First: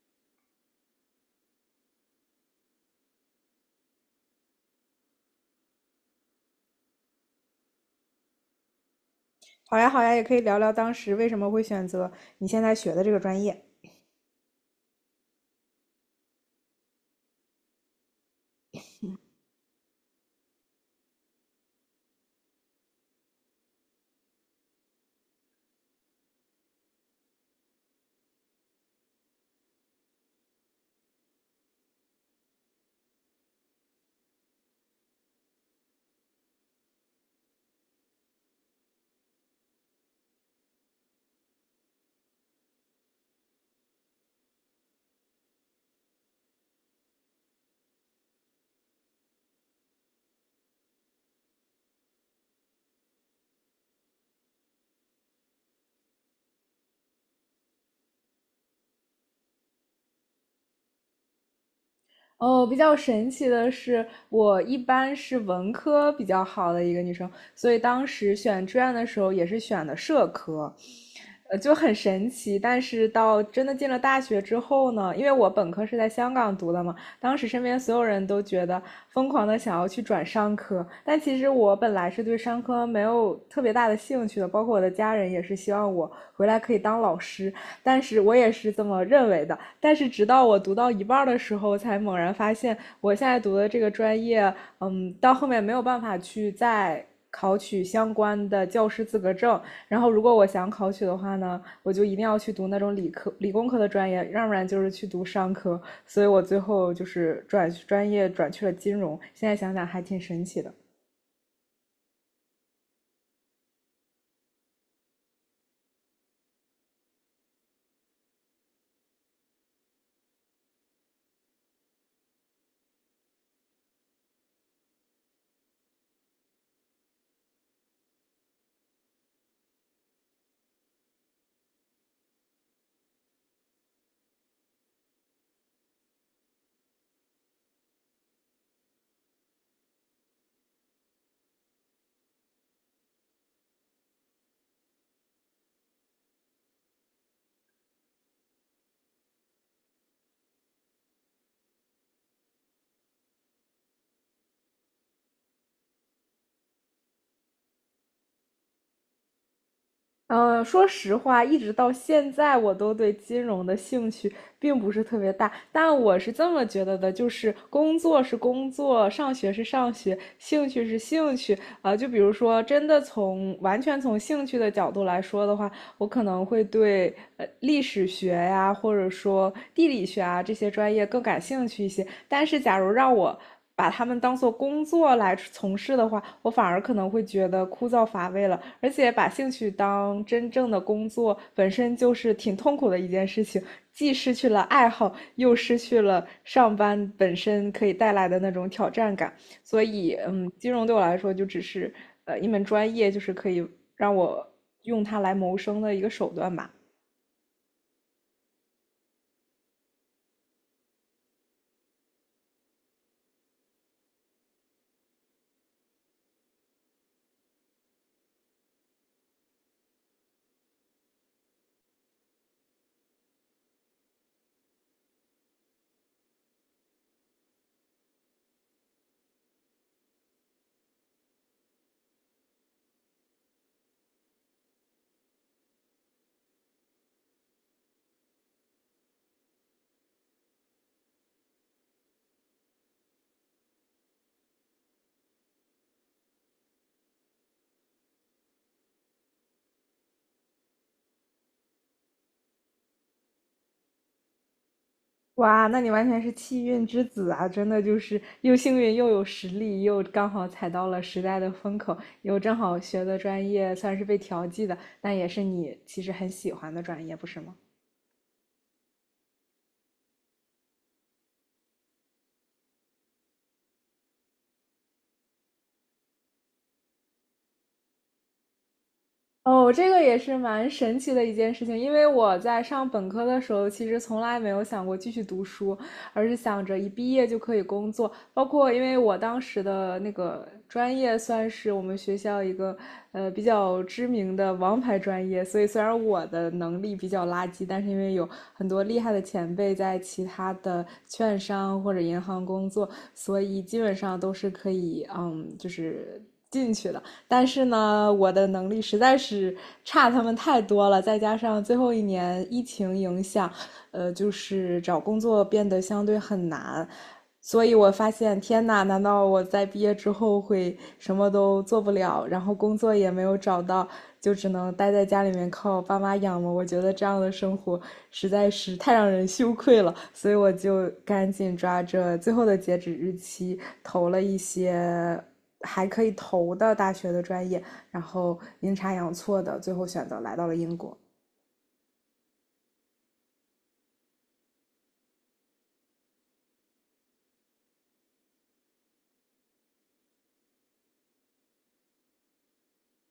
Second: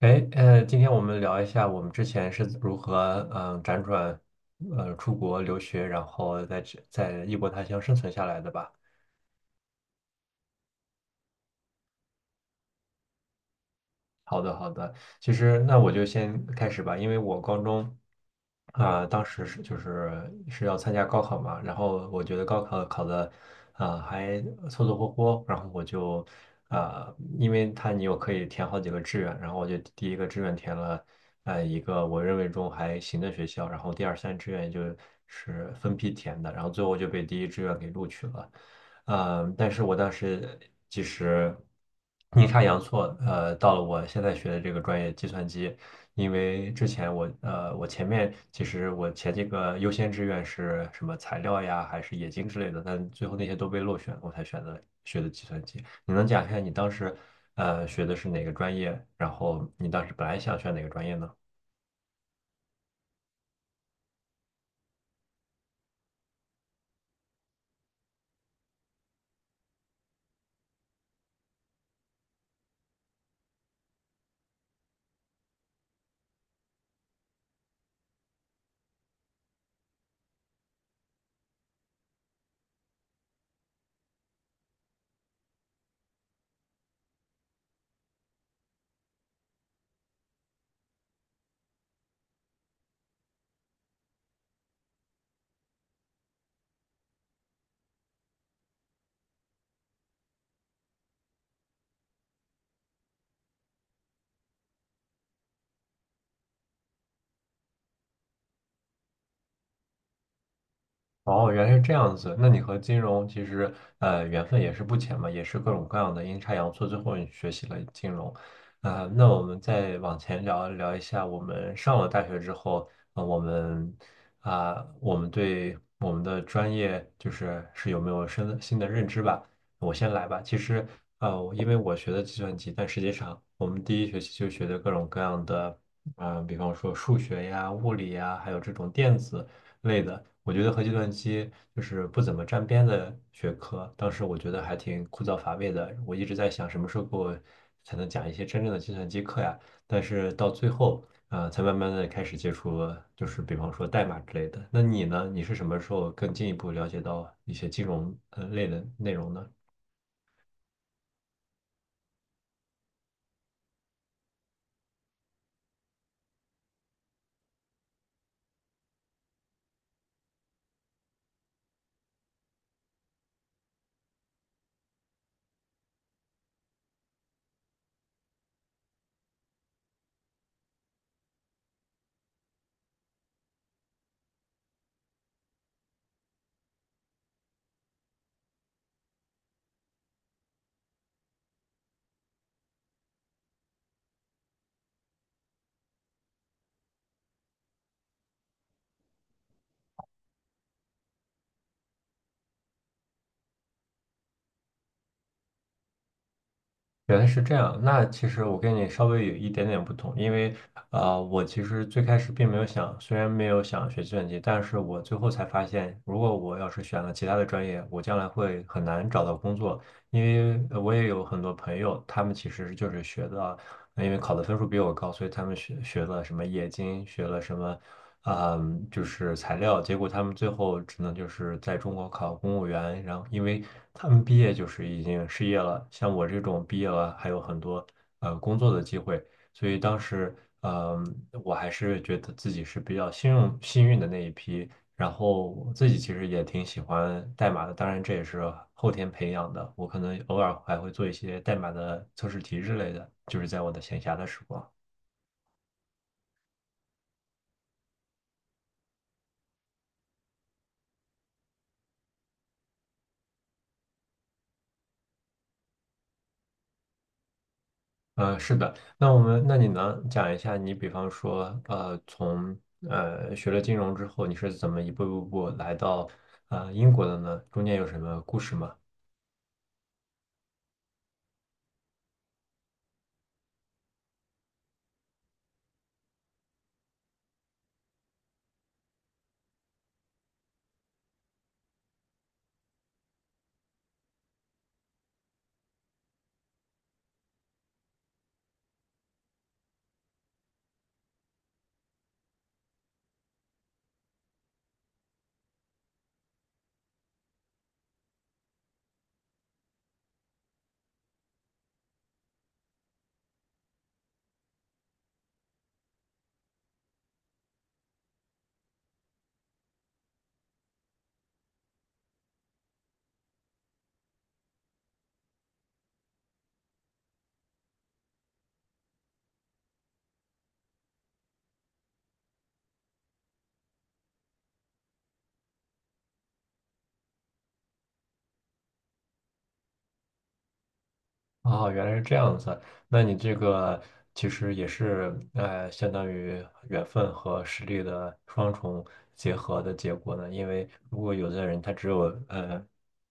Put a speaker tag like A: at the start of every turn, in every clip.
A: 哎，今天我们聊一下我们之前是如何，辗转，出国留学，然后在异国他乡生存下来的吧。
B: 好呀，好呀，也可以聊聊当时为什么会选择你现在学的这个专业。
A: 好的，好的。其实那我就先开始吧，因为我高中当时就是要参加高考嘛，然后我觉得高考考的还凑凑合合，然后我就因为你又可以填好几个志愿，然后我就第一个志愿填了一个我认为中还行的学校，然后第二、三志愿就是分批填的，然后最后就被第一志愿给录取了。但是我当时其实阴差阳错，到了我现在学的这个专业计算机，因为之前我呃，我前面其实我前几个优先志愿是什么材料呀，还是冶金之类的，但最后那些都被落选，我才选择学的计算机。你能讲一下你当时学的是哪个专业，然后你当时本来想选哪个专业呢？
B: 哦，比较神奇的是，我一般是文科比较好的一个女生，所以当时选志愿的时候也是选的社科，就很神奇。但是到真的进了大学之后呢，因为我本科是在香港读的嘛，当时身边所有人都觉得疯狂的想要去转商科，但其实我本来是对商科没有特别大的兴趣的，包括我的家人也是希望我回来可以当老师，但是我也是这么认为的。但是直到我读到一半的时候，才猛然发现，我现在读的这个专业，到后面没有办法去再考取相关的教师资格证。然后，如果我想考取的话呢，我就一定要去读那种理科、理工科的专业，要不然就是去读商科。所以我最后就是转专业转去了金融。现在想想还挺神奇的。
A: 哦，原来是这样子。那你和金融其实缘分也是不浅嘛，也是各种各样的阴差阳错，最后你学习了金融。那我们再往前聊聊一下，我们上了大学之后，啊、我们对我们的专业就是有没有新的认知吧？我先来吧。其实因为我学的计算机，但实际上我们第一学期就学的各种各样的，比方说数学呀、物理呀，还有这种电子类的。我觉得和计算机就是不怎么沾边的学科，当时我觉得还挺枯燥乏味的。我一直在想什么时候给我才能讲一些真正的计算机课呀？但是到最后，才慢慢的开始接触，就是比方说代码之类的。那你呢？你是什么时候更进一步了解到一些金融类的内容呢？
B: 说实话，一直到现在，我都对金融的兴趣并不是特别大。但我是这么觉得的，就是工作是工作，上学是上学，兴趣是兴趣。啊、就比如说，真的从完全从兴趣的角度来说的话，我可能会对历史学呀，或者说地理学啊这些专业更感兴趣一些。但是，假如让我把他们当做工作来从事的话，我反而可能会觉得枯燥乏味了。而且，把兴趣当真正的工作本身就是挺痛苦的一件事情，既失去了爱好，又失去了上班本身可以带来的那种挑战感。所以，金融对我来说就只是一门专业，就是可以让我用它来谋生的一个手段吧。
A: 原来是这样，那其实我跟你稍微有一点点不同，因为我其实最开始并没有想，虽然没有想学计算机，但是我最后才发现，如果我要是选了其他的专业，我将来会很难找到工作，因为我也有很多朋友，他们其实就是学的。那因为考的分数比我高，所以他们学了什么冶金，学了什么，就是材料，结果他们最后只能就是在中国考公务员，然后因为他们毕业就是已经失业了，像我这种毕业了还有很多工作的机会，所以当时嗯，我还是觉得自己是比较幸运的那一批。然后我自己其实也挺喜欢代码的，当然这也是后天培养的。我可能偶尔还会做一些代码的测试题之类的，就是在我的闲暇的时光。
B: 哇，那你完全是气运之子啊！真的就是又幸运又有实力，又刚好踩到了时代的风口，又正好学的专业算是被调剂的，但也是你其实很喜欢的专业，不是吗？
A: 是的，那我们，那你能讲一下你，比方说，从学了金融之后，你是怎么一步一步来到英国的呢？中间有什么故事吗？
B: 哦，这个也是蛮神奇的一件事情，因为我在上本科的时候，其实从来没有想过继续读书，而是想着一毕业就可以工作。包括因为我当时的那个专业算是我们学校一个比较知名的王牌专业，所以虽然我的能力比较垃圾，但是因为有很多厉害的前辈在其他的券商或者银行工作，所以基本上都是可以进去的。但是呢，我的能力实在是差他们太多了，再加上最后一年疫情影响，就是找工作变得相对很难，所以我发现，天呐，难道我在毕业之后会什么都做不了，然后工作也没有找到，就只能待在家里面靠爸妈养吗？我觉得这样的生活实在是太让人羞愧了，所以我就赶紧抓着最后的截止日期投了一些。还可以投的大学的专业，然后阴差阳错的最后选择来到了英国。
A: 哦，原来是这样子。那你这个其实也是，相当于缘分和实力的双重结合的结果呢。因为如果有的人呃，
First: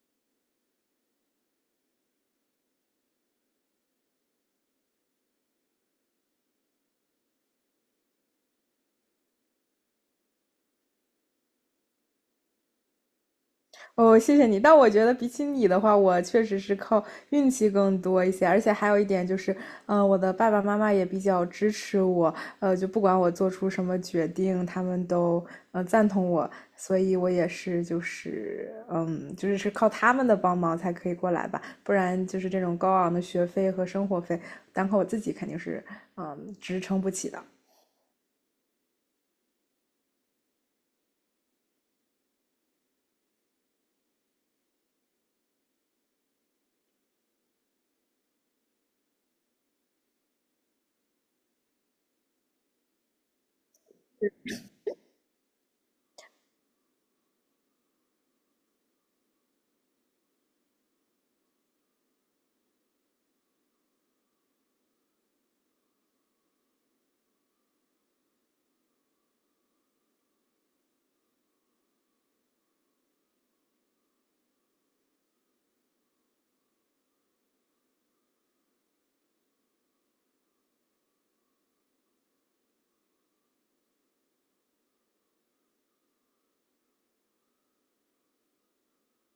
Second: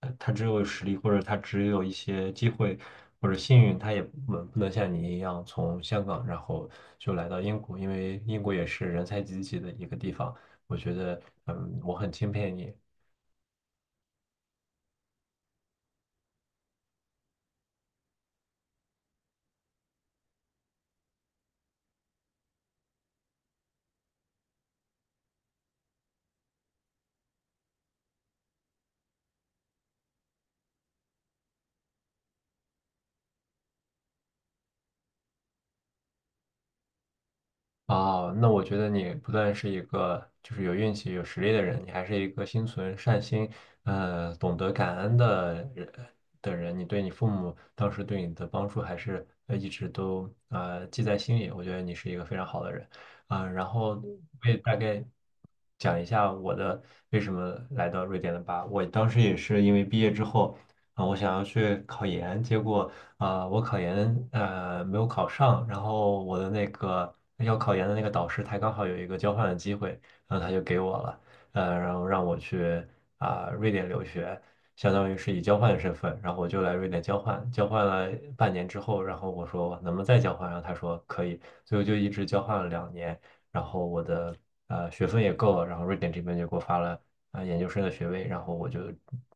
A: 他只有实力，或者他只有一些机会或者幸运，他也不能像你一样从香港然后就来到英国，因为英国也是人才济济的一个地方。我觉得，我很钦佩你。
B: 哦，谢谢你。但我觉得比起你的话，我确实是靠运气更多一些，而且还有一点就是，我的爸爸妈妈也比较支持我，就不管我做出什么决定，他们都赞同我，所以我也是就是靠他们的帮忙才可以过来吧，不然就是这种高昂的学费和生活费，单靠我自己肯定是支撑不起的。
A: 那我觉得你不但是一个就是有运气、有实力的人，你还是一个心存善心，懂得感恩的人。你对你父母当时对你的帮助，还是一直都记在心里。我觉得你是一个非常好的人，然后我也大概讲一下我的为什么来到瑞典的吧。我当时也是因为毕业之后我想要去考研，结果我考研没有考上，然后我的那个要考研的那个导师，他刚好有一个交换的机会，然后他就给我了，然后让我去瑞典留学，相当于是以交换的身份，然后我就来瑞典交换，交换了半年之后，然后我说能不能再交换，然后他说可以，所以我就一直交换了2年，然后我的学分也够了，然后瑞典这边就给我发了研究生的学位，然后我就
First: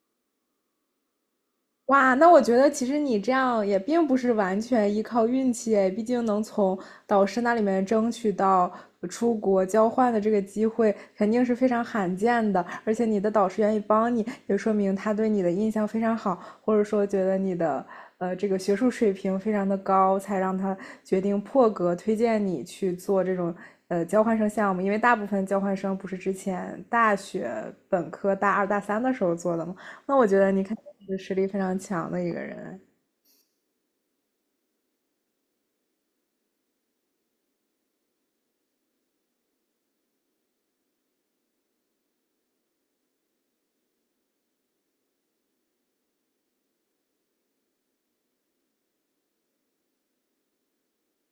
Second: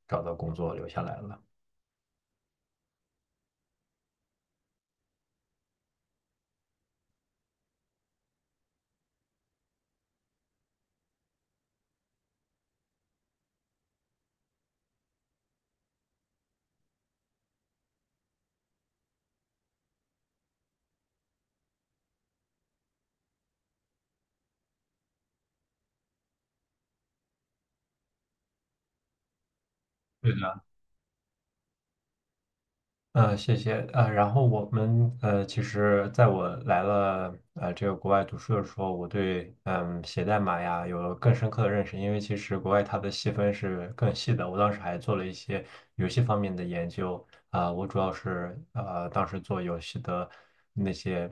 A: 找到工作留下来了。
B: 哇，那我觉得其实你这样也并不是完全依靠运气诶，毕竟能从导师那里面争取到出国交换的这个机会，肯定是非常罕见的。而且你的导师愿意帮你，也说明他对你的印象非常好。或者说觉得你的这个学术水平非常的高，才让他决定破格推荐你去做这种交换生项目。因为大部分交换生不是之前大学本科大二大三的时候做的吗？那我
A: 对，
B: 觉得你肯定是实力非常强的一个人。
A: 谢谢。然后我们其实在我来了这个国外读书的时候，我对写代码呀有了更深刻的认识，因为其实国外它的细分是更细的。我当时还做了一些游戏方面的研究啊，我主要是当时做游戏的那些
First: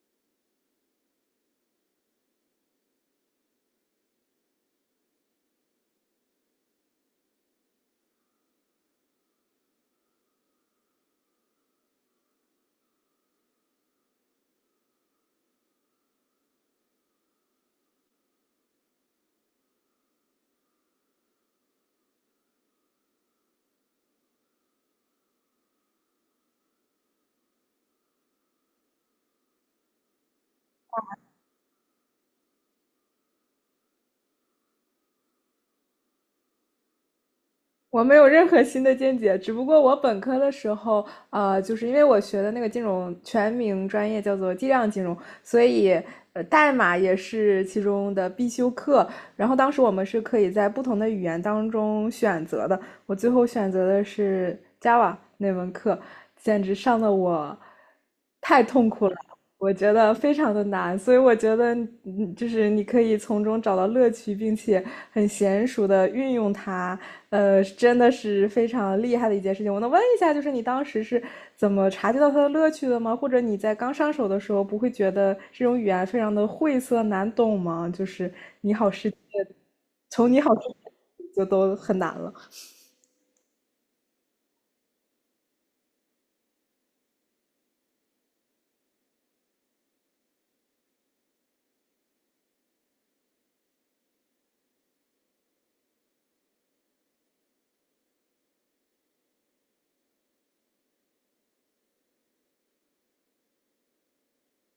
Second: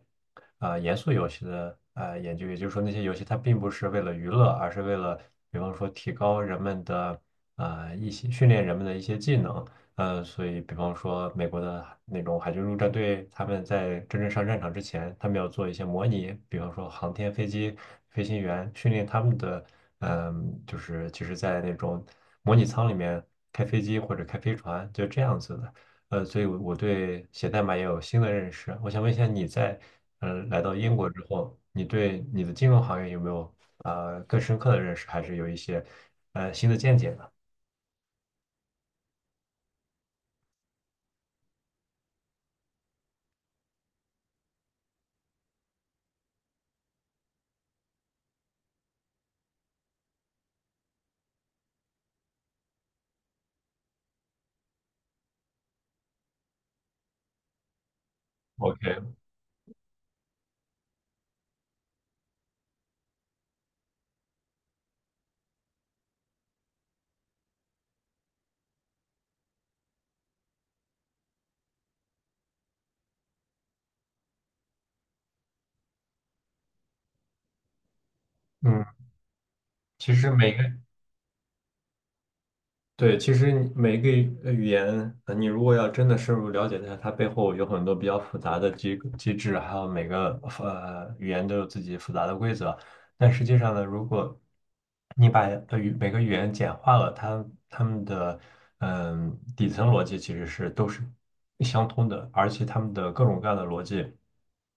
A: 严肃游戏的研究，也就是说那些游戏它并不是为了娱乐，而是为了比方说提高人们的一些训练人们的一些技能。所以比方说美国的那种海军陆战队，他们在真正上战场之前，他们要做一些模拟，比方说航天飞机飞行员训练他们的，就是其实，在那种模拟舱里面开飞机或者开飞船，就这样子的。所以我对写代码也有新的认识。我想问一下，你在来到英国之后，你对你的金融行业有没有更深刻的认识，还是有一些新的见解呢
B: 我没有任何新的见解，只不过我本科的时候，就是因为我学的那个金融全名专业叫做计量金融，所以代码也是其中的必修课。然后当时我们是可以在不同的语言当中选择的，我最后选择的是 Java 那门课，简直上的我太痛苦
A: ？OK，
B: 了。我觉得非常的难，所以我觉得，就是你可以从中找到乐趣，并且很娴熟的运用它，真的是非常厉害的一件事情。我能问一下，就是你当时是怎么察觉到它的乐趣的吗？或者你在刚上手的时候，不会觉得这种语言非常的晦涩难懂吗？就是
A: 嗯，其实
B: 从你
A: 每
B: 好之
A: 个。
B: 前就都很难了。
A: 对，其实你每一个语言，你如果要真的深入了解它，它背后有很多比较复杂的机制，还有每个语言都有自己复杂的规则。但实际上呢，如果你把每个语言简化了，它们的底层逻辑其实都是相通的，而且它们的各种各样的逻辑，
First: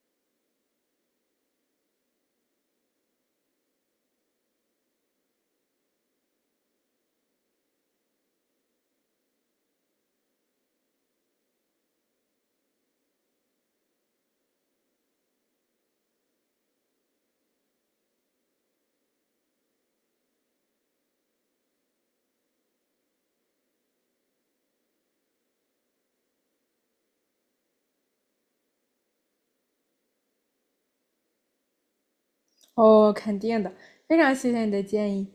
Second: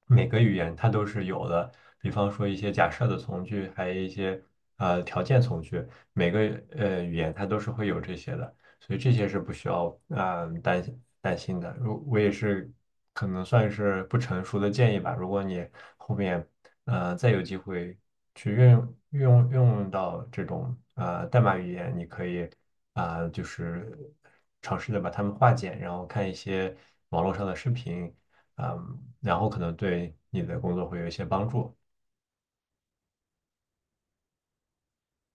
A: 每个语言它都是有的。比方说一些假设的从句，还有一些条件从句。每个语言它都是会有这些的，所以这些是不需要担心担心的。如我也是可能算是不成熟的建议吧，如果你后面再有机会去运用运用到这种代码语言，你可以就是尝试的把它们化简，然后看一些网络上的视频，嗯、然后可能对你的工作会有一些帮助。
B: 哦，肯定的，非常谢谢你的建议。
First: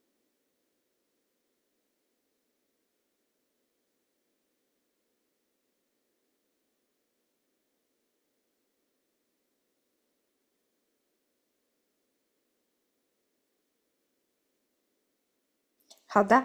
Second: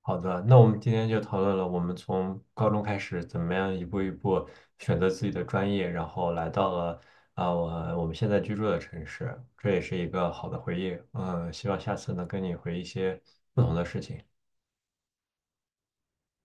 A: 好的，那我们今天就讨论了我们从高中开始怎么样一步一步选择自己的专业，然后来到了啊我我们现在居住的城市，这也是一个好的回忆。嗯，希望下次能跟你回忆一些不同的事情。
B: 好的。